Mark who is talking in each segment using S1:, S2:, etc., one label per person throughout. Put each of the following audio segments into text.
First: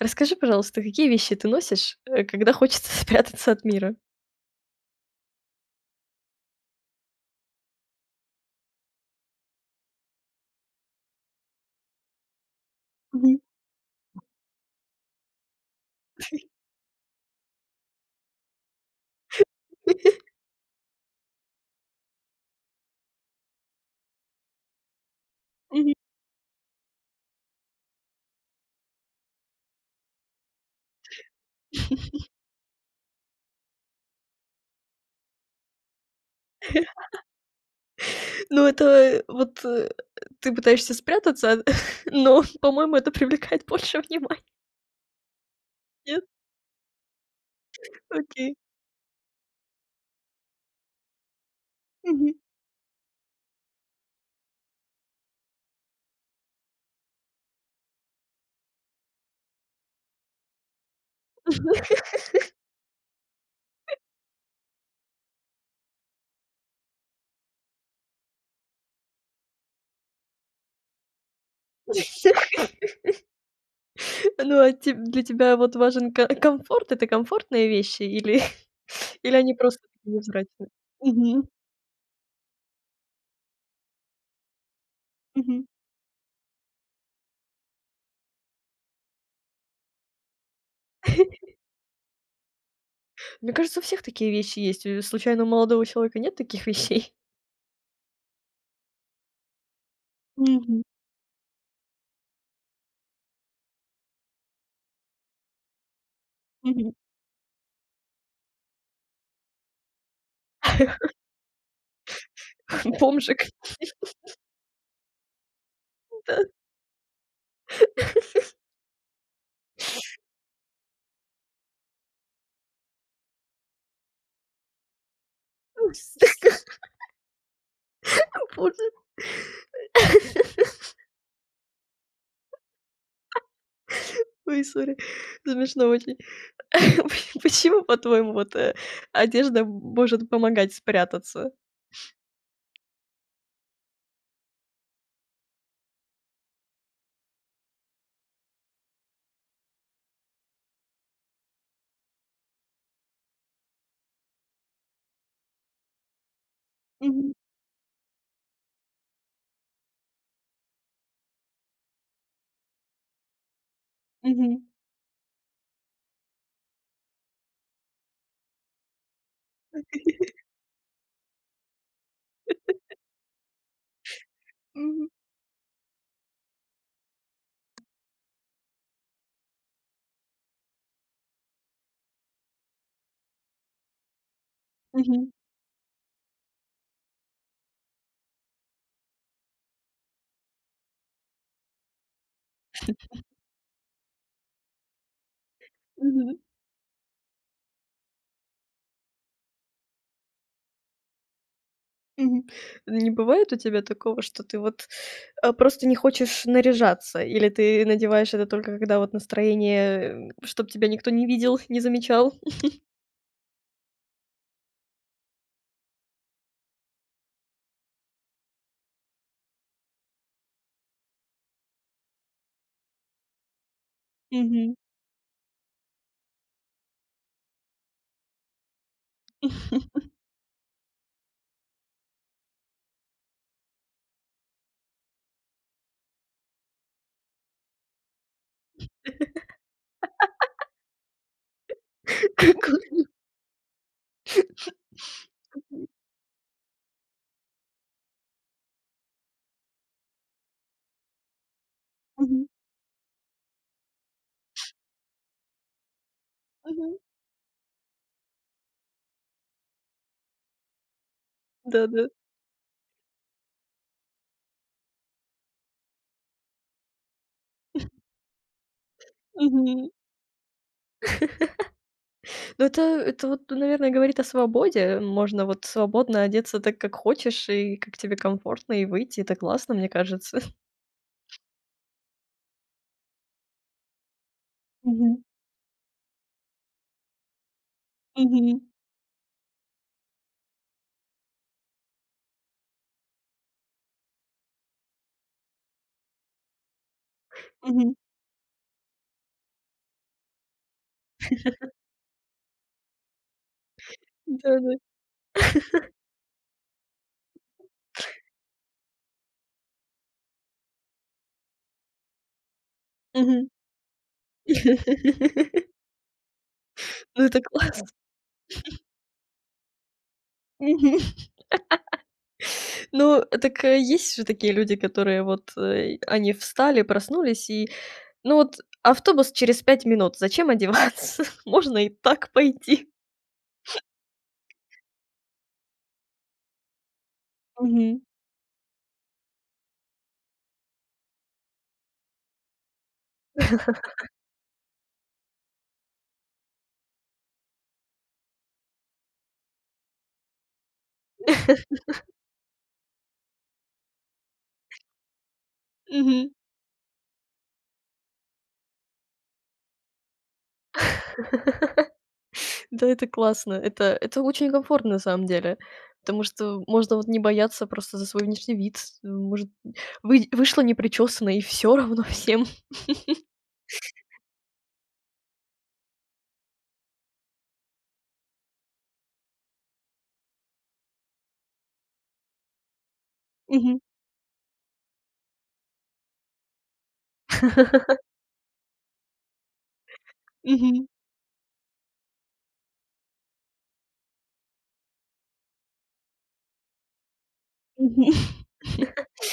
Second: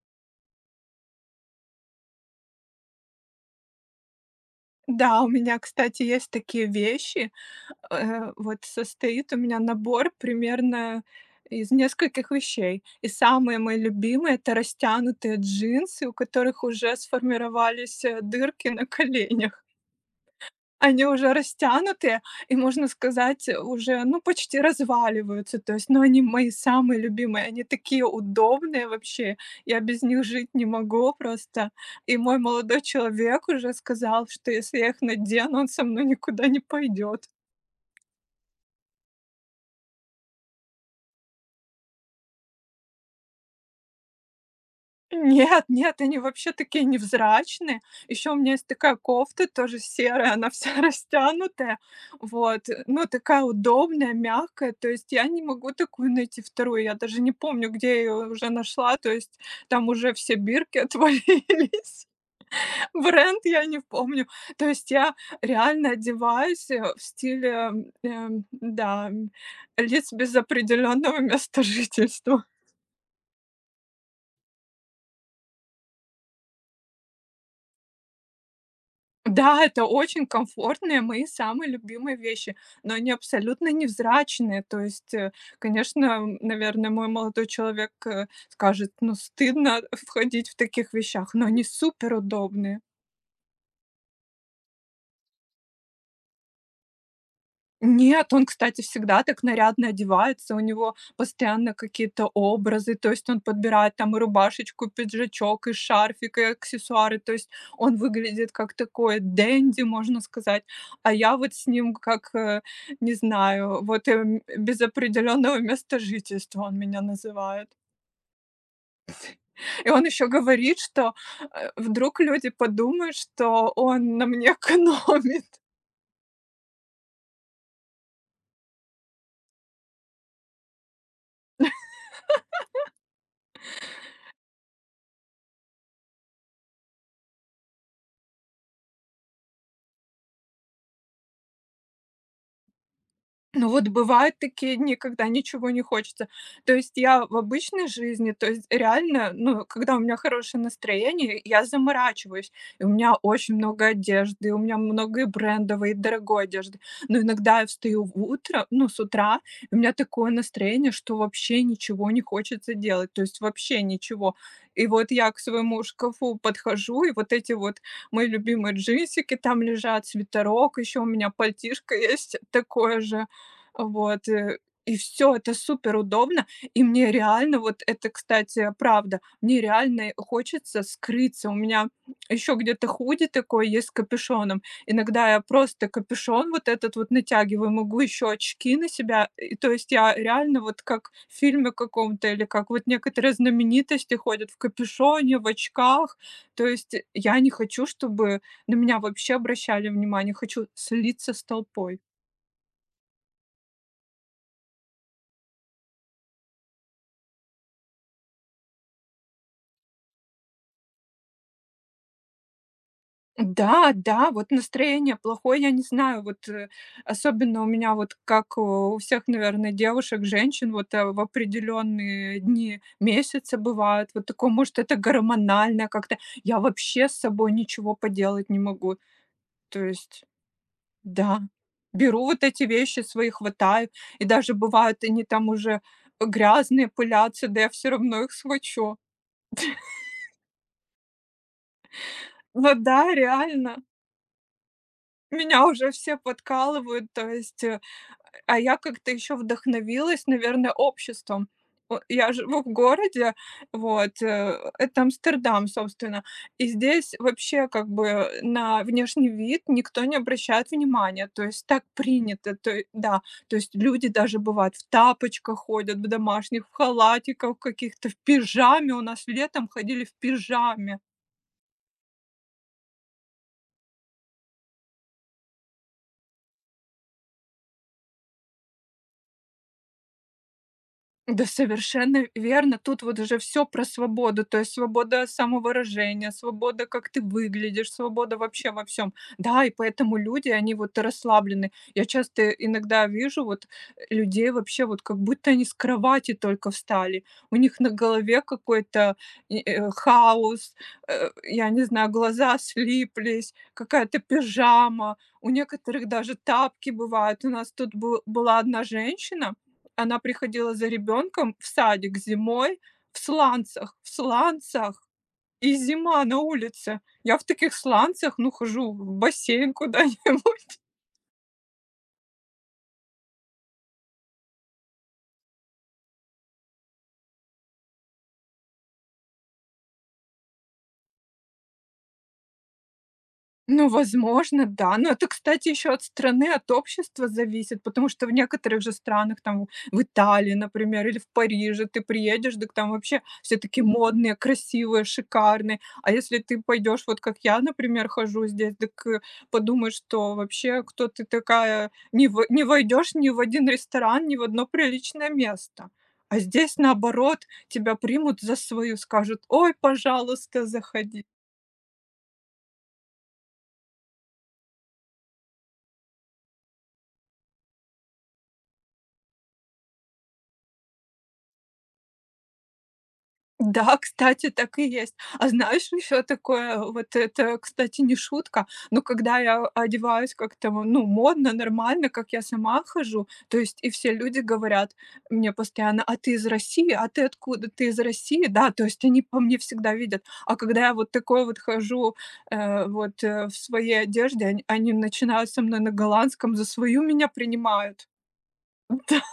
S1: Расскажи, пожалуйста, какие вещи ты носишь, когда хочется спрятаться от мира?
S2: Да, у меня, кстати, есть такие вещи. Вот состоит у меня набор примерно из нескольких вещей. И
S1: Мгм.
S2: самые мои любимые — это растянутые джинсы, у которых уже сформировались дырки на коленях. Они уже растянутые и, можно сказать, уже, ну, почти разваливаются. То есть,
S1: Мгм.
S2: ну, они мои самые любимые. Они такие удобные вообще. Я без них жить не могу просто. И мой молодой человек уже сказал, что если я их надену, он со мной никуда не пойдет.
S1: Ну, это вот, ты пытаешься спрятаться, но, по-моему, это привлекает больше внимания.
S2: Нет, нет, они
S1: Нет?
S2: вообще такие невзрачные. Еще у меня
S1: Окей.
S2: есть такая кофта, тоже серая, она вся растянутая.
S1: Мгм.
S2: Вот, ну, такая удобная, мягкая. То есть я не могу такую найти вторую. Я даже не помню, где я ее уже нашла. То есть там уже все бирки отвалились. Бренд я не помню. То есть я реально одеваюсь в стиле, да, лиц без определенного места жительства.
S1: Ну, а теб для тебя вот важен ко комфорт? Это комфортные вещи или или они
S2: Да,
S1: просто
S2: это
S1: такие
S2: очень
S1: невзрачные?
S2: комфортные мои
S1: Мгм.
S2: самые любимые вещи, но они абсолютно невзрачные. То есть,
S1: Мгм.
S2: конечно, наверное, мой молодой человек скажет, ну, стыдно входить в таких вещах, но они супер удобные.
S1: Мне кажется, у всех такие вещи есть. Случайно у молодого человека нет таких вещей?
S2: Нет, он, кстати, всегда так нарядно одевается, у
S1: Мгм.
S2: него постоянно какие-то образы, то есть он подбирает там и рубашечку, и пиджачок, и шарфик, и
S1: Мгм.
S2: аксессуары, то есть он выглядит как такой денди, можно сказать, а я вот с ним как, не
S1: Бомжик.
S2: знаю, вот, без определенного места
S1: Да.
S2: жительства он меня называет. И он еще говорит, что, вдруг люди подумают, что он на мне экономит.
S1: Боже. Ой, сори. Смешно очень. Почему, по-твоему, вот, одежда может помогать спрятаться?
S2: Ну вот бывают такие дни, когда ничего не хочется. То есть я в обычной жизни, то есть реально, ну, когда у меня хорошее настроение, я заморачиваюсь. И у меня очень много одежды, и у меня много и брендовой, и дорогой одежды. Но
S1: Мгм.
S2: иногда я встаю в утро, ну, с утра, и у меня такое настроение, что вообще ничего не хочется делать. То есть вообще ничего.
S1: Мгм.
S2: И вот я к своему шкафу подхожу, и вот эти вот мои любимые джинсики там лежат, свитерок, еще у меня пальтишко есть такое же вот, э, и
S1: Мгм.
S2: все, это супер удобно. И мне реально, вот это, кстати, правда, мне реально хочется скрыться. У меня еще где-то худи такой есть с капюшоном. Иногда
S1: Мгм.
S2: я просто капюшон вот этот вот натягиваю, могу еще очки на себя. И то есть я реально вот как в фильме каком-то или как вот некоторые знаменитости ходят в капюшоне, в очках.
S1: Мгм.
S2: То есть я не хочу, чтобы на меня вообще обращали внимание. Хочу слиться с толпой.
S1: Мгм. Не бывает у тебя такого, что ты вот, просто не хочешь наряжаться? Или ты надеваешь это только когда вот настроение, чтобы тебя никто не видел, не замечал?
S2: Да, да, вот настроение плохое, я не знаю, особенно у меня вот как у всех, наверное, девушек, женщин, в определенные дни месяца бывает, вот такое,
S1: Мгм.
S2: может, это гормональное как-то. Я вообще с собой ничего поделать не могу. То есть, да, беру вот эти вещи свои, хватаю, и даже бывают они там уже грязные, пылятся, да я все равно их схвачу. Но
S1: Какой.
S2: да, реально, меня уже все подкалывают, то есть, а я как-то еще вдохновилась, наверное, обществом. О, я
S1: Мгм.
S2: живу в городе, это Амстердам, собственно, и
S1: Мгм.
S2: здесь вообще как бы на внешний вид никто не обращает внимания, то есть так
S1: Да-да.
S2: принято, то е да, то есть люди даже бывают в тапочках ходят, в домашних, в халатиках каких-то, в пижаме, у нас летом
S1: Мгм.
S2: ходили в пижаме.
S1: Ну, это вот, наверное, говорит о свободе. Можно вот свободно одеться так, как хочешь, и как тебе комфортно, и выйти. Это классно, мне кажется.
S2: Да, совершенно верно. Тут вот уже все про свободу, то есть
S1: Мгм.
S2: свобода самовыражения, свобода, как ты выглядишь, свобода
S1: Мгм.
S2: вообще во всем. Да, и поэтому люди, они вот расслаблены. Я часто иногда вижу вот людей вообще, вот как будто они с кровати только встали. У них на
S1: Мгм.
S2: голове какой-то и, хаос, я не знаю, глаза слиплись, какая-то
S1: Да-да.
S2: пижама, у некоторых даже тапки бывают. У нас тут бы была одна женщина, она приходила за ребенком в садик зимой
S1: Мгм.
S2: в сланцах, и зима на улице.
S1: Ну,
S2: Я
S1: это
S2: в таких
S1: классно.
S2: сланцах, ну, хожу в бассейн куда-нибудь.
S1: Мгм. Ну, так, есть же такие люди, которые вот, они встали, проснулись и ну вот автобус через 5 минут, зачем одеваться? Можно и так пойти.
S2: Ну, возможно, да. Но это, кстати, еще от страны, от общества зависит,
S1: Мгм.
S2: потому что в некоторых же странах, там в Италии, например, или в Париже ты приедешь, так там вообще все такие модные, красивые, шикарные. А если ты пойдешь, вот как я, например, хожу здесь, так подумаешь, что вообще кто ты такая, не, не войдешь ни в один ресторан, ни в одно приличное место.
S1: Мгм.
S2: А здесь, наоборот, тебя примут за свою, скажут, ой, пожалуйста, заходи.
S1: Да, это классно. Это очень комфортно на самом деле, потому что можно вот не бояться просто за свой внешний вид. Может, вы вышла непричесанной, и всё равно всем.
S2: Да, кстати, так и есть. А знаешь, еще такое, вот это, кстати, не шутка, но когда я одеваюсь как-то, ну, модно, нормально, как я сама хожу, то есть
S1: Мгм.
S2: и все люди говорят мне постоянно, а ты из России, а ты откуда, ты из России, да, то есть они по мне всегда видят. А когда
S1: Мгм.
S2: я вот такой вот хожу, в своей одежде, они начинают со мной на голландском, за свою меня принимают.
S1: Мгм.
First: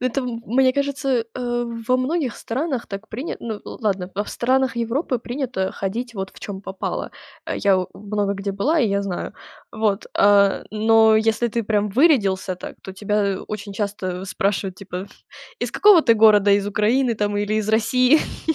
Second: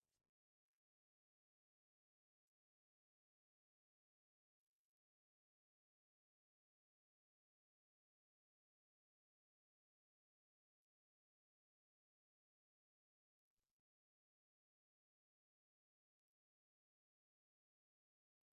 S1: Это, мне кажется, во многих странах так принято. Ну, л ладно, в странах Европы принято ходить вот в чем попало. Э, я у много где была, и я знаю. Вот, но если ты прям вырядился так, то тебя очень часто спрашивают, типа: "Из какого ты города? Из Украины там или из России?"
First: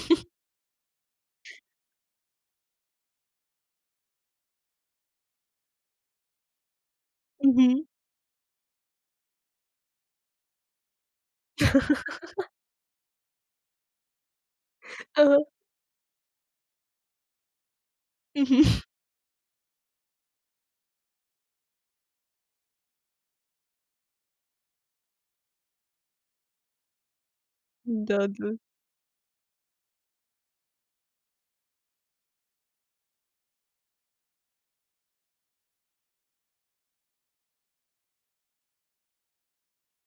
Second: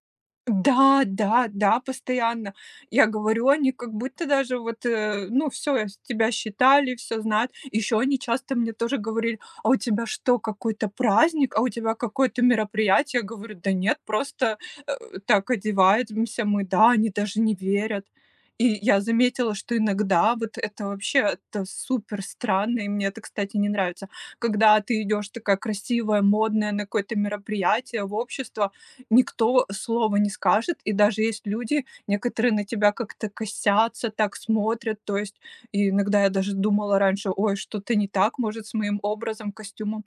S2: Да, да, да, постоянно. Я говорю, они как будто даже ну, все, тебя считали, все знают.
S1: Мгм.
S2: Еще они часто мне тоже говорили: «А у тебя что, какой-то праздник? А у тебя какое-то мероприятие?» Я говорю: «Да нет, просто, э,
S1: Ага,
S2: так одеваемся мы». Да, они даже не верят.
S1: мгм.
S2: И я заметила, что иногда вот это вообще, это супер странно, и мне это, кстати, не нравится. Когда ты идешь такая красивая, модная на какое-то мероприятие, в
S1: Да, да.
S2: общество, никто слова не скажет, и даже есть люди, некоторые на тебя как-то косятся, так смотрят. То есть и иногда я даже думала раньше: «Ой, что-то не так, может, с моим образом, костюмом».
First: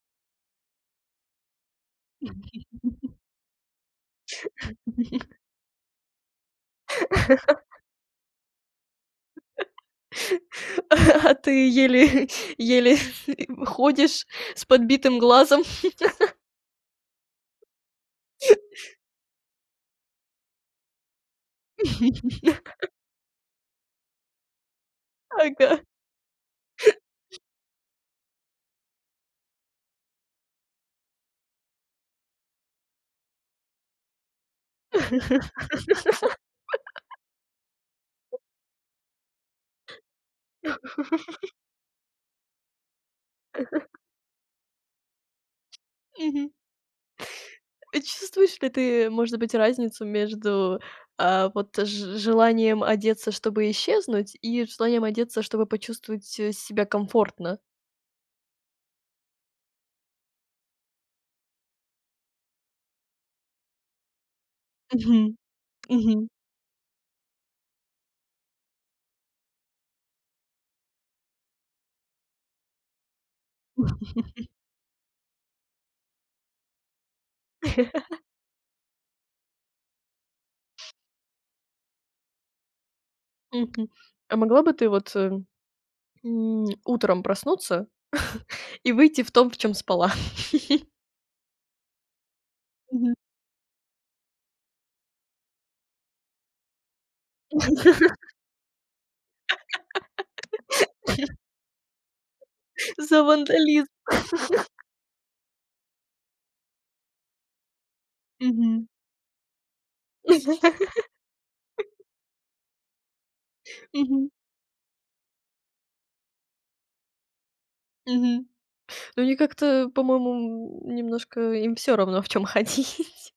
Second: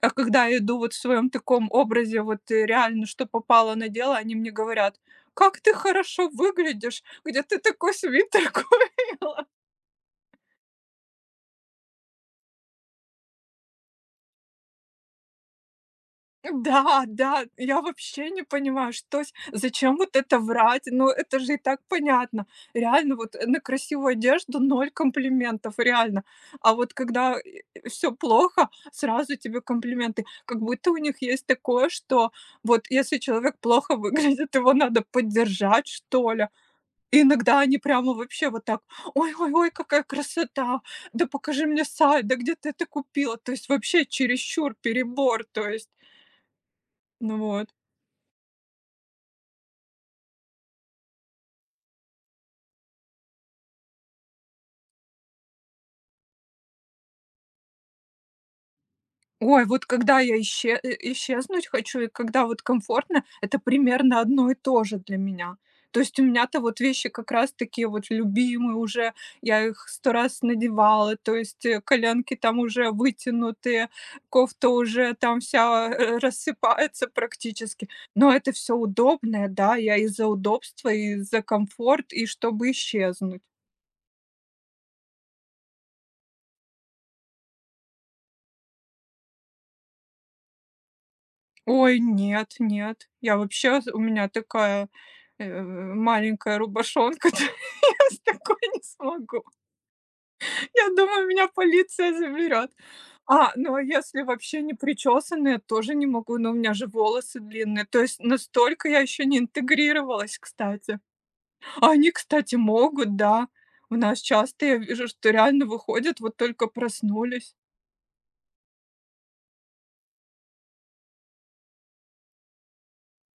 S2: А когда я иду вот в своем таком образе, реально что попало на дело, они мне говорят: «Как ты хорошо выглядишь! Где ты такой свитер купила?»
S1: А ты еле еле ходишь с подбитым глазом.
S2: Да, да, я вообще не понимаю, что с зачем вот это врать? Ну, это же и так понятно. Реально, на красивую одежду ноль комплиментов,
S1: Ага.
S2: реально. А вот когда все плохо, сразу тебе комплименты. Как будто у них есть такое, что вот если человек плохо выглядит, его надо поддержать, что ли. И иногда они прямо вообще вот так: «Ой, ой, ой, какая красота! Да покажи мне сайт, да где ты это купила?» То есть вообще чересчур, перебор, то есть.
S1: Мгм.
S2: Ну вот.
S1: А чувствуешь ли ты, может быть, разницу между, вот ж желанием одеться, чтобы исчезнуть, и желанием одеться, чтобы почувствовать, себя комфортно?
S2: Ой, вот когда я исчезнуть хочу и когда вот комфортно — это примерно одно и то же для
S1: Мгм.
S2: меня. То есть у
S1: Мгм.
S2: меня-то вот вещи как раз такие вот любимые уже, я их 100 раз надевала, то есть, коленки там уже вытянутые, кофта уже там вся, рассыпается практически. Но это все удобное, да, я из за удобства, из за комфорт, и чтобы исчезнуть.
S1: Мгм. А могла бы ты вот, утром проснуться и выйти в том, в чем спала?
S2: Ой, нет, нет.
S1: Мгм.
S2: Я вообще у меня такая, маленькая рубашонка, то я с такой не смогу. Я думаю, меня полиция заберет.
S1: За
S2: А, ну, а
S1: вандализм.
S2: если вообще не причесанная, тоже не могу, но у меня же волосы длинные. То есть
S1: Мгм.
S2: настолько я еще не интегрировалась, кстати. А они, кстати, могут, да. У нас
S1: Мгм.
S2: часто я вижу, что реально выходят, вот только проснулись.
S1: Мгм. Ну, они как-то, по-моему, немножко им все равно, в чем ходить.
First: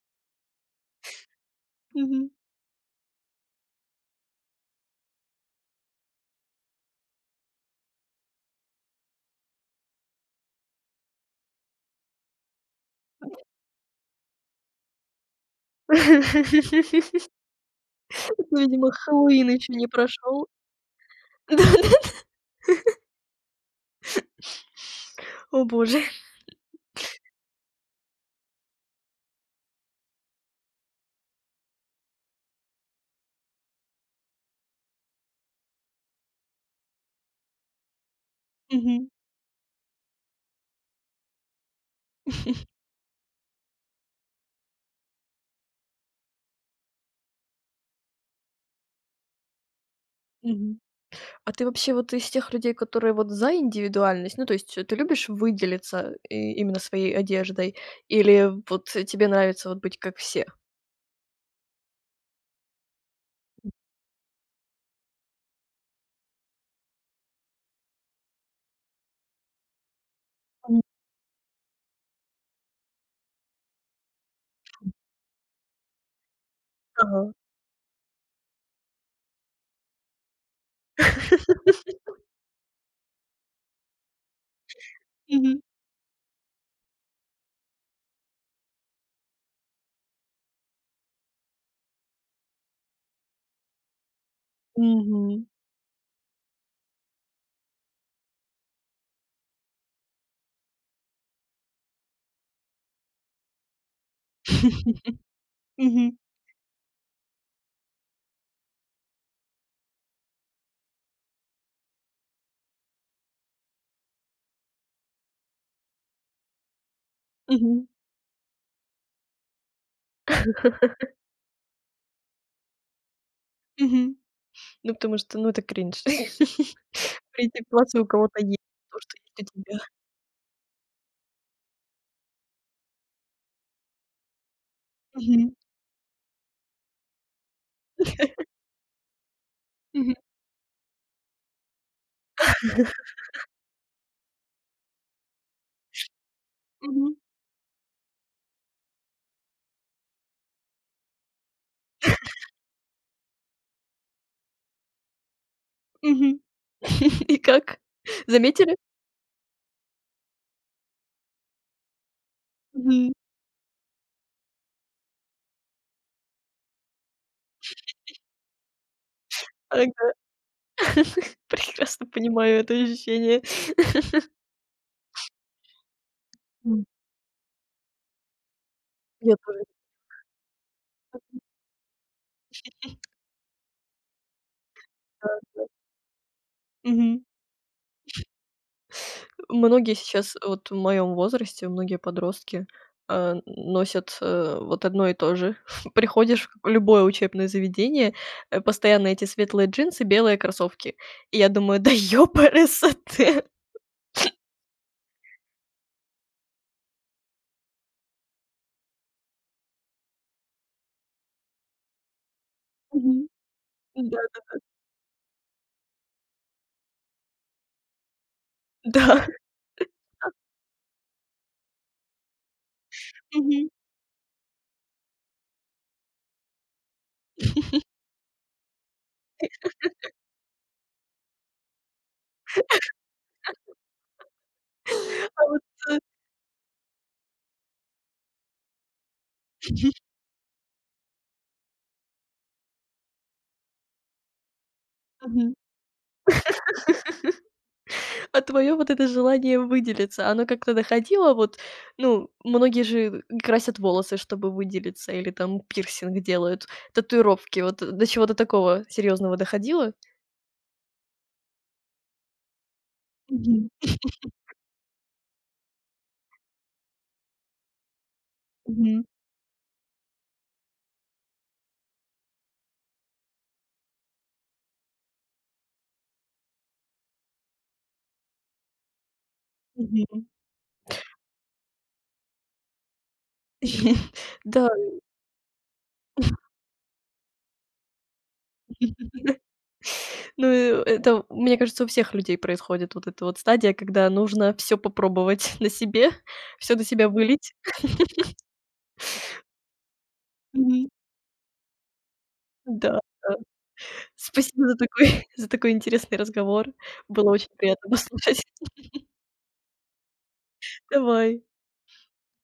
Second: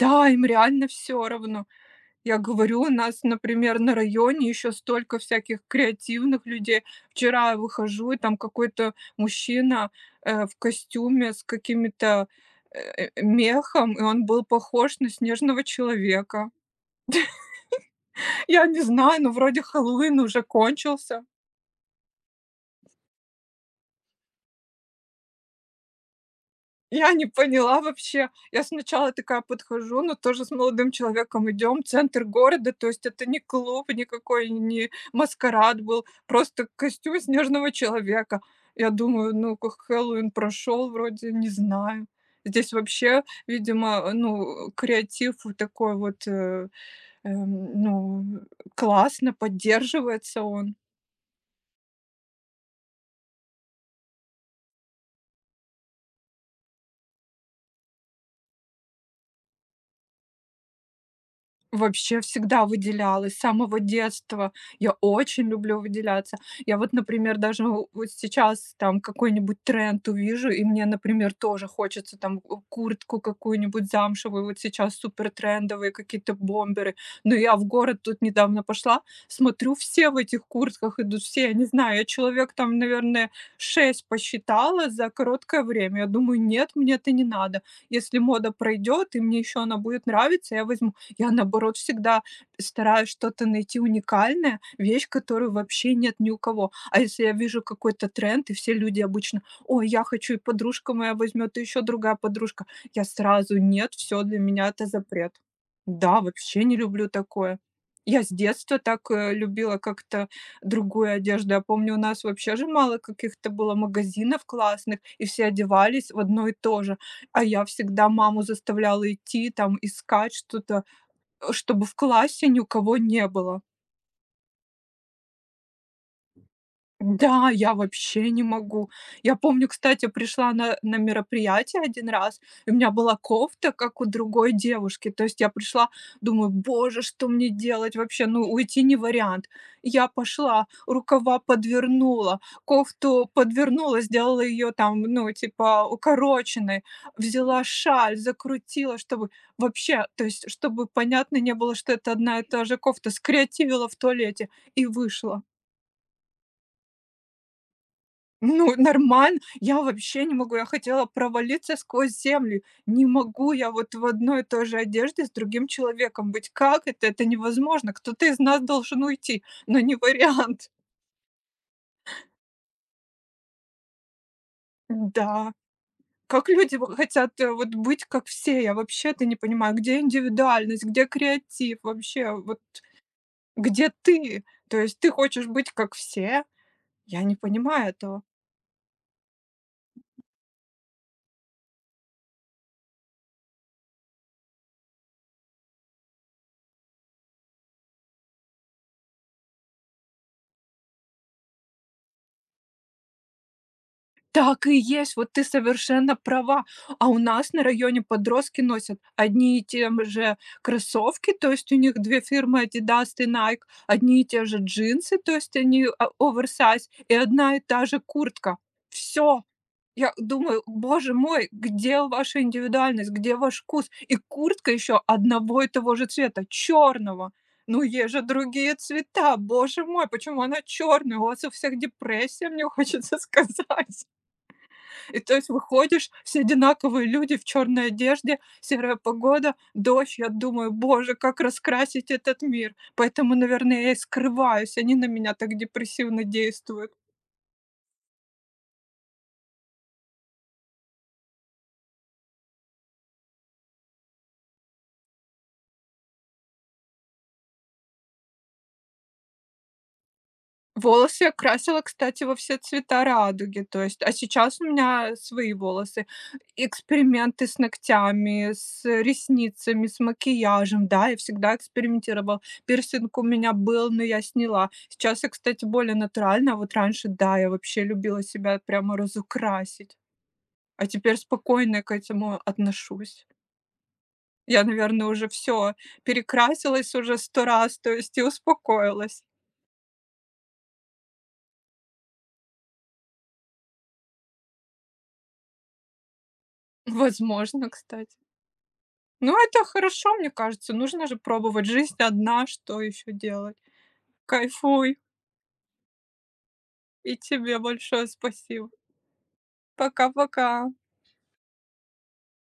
S2: Да, им реально всё равно.
S1: Мгм.
S2: Я говорю, у нас, например, на районе еще столько всяких креативных людей. Вчера я выхожу, и там какой-то мужчина в костюме с какими-то мехом, и он был похож на снежного человека.
S1: Ну,
S2: Я не
S1: видимо,
S2: знаю, но
S1: Хэллоуин
S2: вроде
S1: еще не
S2: Хэллоуин уже
S1: прошел.
S2: кончился.
S1: О боже.
S2: Я не поняла вообще. Я сначала такая подхожу, но тоже с молодым человеком идем, центр города, то есть это не клуб никакой, не маскарад был, просто костюм снежного человека. Я
S1: Мгм.
S2: думаю, ну, как Хэллоуин прошел, вроде не знаю. Здесь вообще, видимо, ну, креатив вот такой вот, ну, классно поддерживается он.
S1: Мгм. А ты вообще вот из тех людей, которые вот за индивидуальность? Ну, то есть, ты любишь выделиться и именно своей одеждой или вот тебе нравится вот быть как все?
S2: Вообще всегда выделялась с самого детства. Я очень люблю выделяться. Я вот, например, даже в вот сейчас там какой-нибудь тренд увижу, и
S1: М,
S2: мне, например, тоже хочется там у куртку какую-нибудь замшевую. Вот сейчас супер трендовые какие-то бомберы.
S1: ага.
S2: Но я в город тут недавно пошла, смотрю, все в этих куртках идут, все, я не знаю, я человек там, наверное, 6 посчитала за
S1: Мгм.
S2: короткое время. Я думаю: «Нет, мне это не надо. Если мода пройдет и мне еще она будет нравиться, я возьму». Я, наоборот, всегда стараюсь что-то найти уникальное, вещь,
S1: Мгм.
S2: которую вообще нет ни у кого. А если я вижу какой-то тренд, и все люди обычно: «Ой, я хочу, и подружка моя возьмет, и еще другая подружка». Я сразу: «Нет, все для меня это запрет».
S1: Мгм.
S2: Да, вообще не люблю такое. Я с детства так, любила как-то другую одежду. Я помню, у нас вообще же мало каких-то было магазинов классных, и все одевались в одно и то же. А я
S1: Мгм.
S2: всегда маму заставляла идти, там, искать что-то. Чтобы в классе ни у кого не было.
S1: Мгм. Ну, потому что, ну, это кринж.
S2: Да,
S1: Прийти в
S2: я
S1: класс, и у
S2: вообще
S1: кого-то
S2: не
S1: есть
S2: могу.
S1: то, что
S2: Я
S1: есть у
S2: помню,
S1: тебя.
S2: кстати, пришла на мероприятие один раз, и у меня была кофта, как у другой девушки. То есть я
S1: Мгм.
S2: пришла, думаю: «Боже, что мне делать вообще? Ну, уйти не вариант». Я
S1: Мгм.
S2: пошла, рукава подвернула, кофту подвернула, сделала ее там, ну, типа укороченной,
S1: Мгм.
S2: взяла шаль, закрутила, чтобы вообще, то есть чтобы понятно не было, что это одна и та же кофта, скреативила в туалете и вышла.
S1: Мгм. И как?
S2: Ну,
S1: Заметили?
S2: нормально. Я вообще не могу. Я хотела провалиться сквозь землю. Не
S1: Мгм.
S2: могу я вот в одной и той же одежде с другим человеком быть. Как это? Это невозможно. Кто-то из нас должен уйти, но
S1: Ага.
S2: не вариант.
S1: Прекрасно понимаю это ощущение.
S2: Да. Как люди
S1: М.
S2: хотят вот быть как все? Я вообще-то не
S1: Я тоже.
S2: понимаю, где индивидуальность, где креатив вообще, вот где ты? То есть ты хочешь быть как все?
S1: Мгм.
S2: Я не понимаю этого.
S1: Многие сейчас, вот в моем возрасте, многие подростки, носят, вот одно и то же. Приходишь в любое учебное заведение, постоянно эти светлые джинсы, белые кроссовки. И я думаю: "Да ёпрст!"
S2: Так и есть, вот ты совершенно права. А у нас на районе подростки носят одни и те же кроссовки, то есть у них 2 фирмы Adidas и
S1: Мгм.
S2: Nike,
S1: Да,
S2: одни и те же джинсы, то есть они оверсайз, и одна и та же куртка.
S1: да.
S2: Все, я думаю: «Боже мой, где ваша индивидуальность, где ваш
S1: Мгм.
S2: вкус?» И куртка еще одного и того же цвета, черного. Ну, есть же другие цвета. Боже мой, почему она черная? У вас у всех депрессия, мне хочется сказать. И то
S1: А
S2: есть
S1: вот, э,
S2: выходишь, все одинаковые люди в черной одежде, серая погода, дождь. Я думаю, боже, как раскрасить этот мир. Поэтому, наверное, я и скрываюсь. Они на меня
S1: мгм.
S2: так депрессивно действуют.
S1: А твое вот это желание выделиться, оно как-то доходило вот, ну, многие же красят волосы, чтобы выделиться, или там пирсинг делают, татуировки. Вот до чего-то такого серьезного доходило?
S2: Волосы я красила, кстати, во все цвета радуги,
S1: Мгм.
S2: то есть, а сейчас у меня свои волосы. Эксперименты с ногтями, с
S1: Мгм.
S2: ресницами, с макияжем. Да, я всегда экспериментировала. Пирсинг у меня был, но я сняла. Сейчас я, кстати, более натуральная, а вот раньше, да, я вообще любила себя прямо разукрасить,
S1: Мгм.
S2: а теперь спокойно к этому отношусь. Я,
S1: Да.
S2: наверное, уже все перекрасилась уже 100 раз, то есть и успокоилась.
S1: Ну, это, мне кажется, у всех людей происходит вот эта вот стадия, когда нужно все попробовать на себе, все на себя вылить.
S2: Возможно, кстати. Ну, это хорошо, мне кажется.
S1: Мгм.
S2: Нужно же пробовать. Жизнь одна, что
S1: Да,
S2: еще
S1: да.
S2: делать?
S1: Спасибо за
S2: Кайфуй.
S1: такой за такой интересный разговор.
S2: И
S1: Было очень
S2: тебе
S1: приятно
S2: большое
S1: послушать.
S2: спасибо. Пока-пока.
S1: Давай.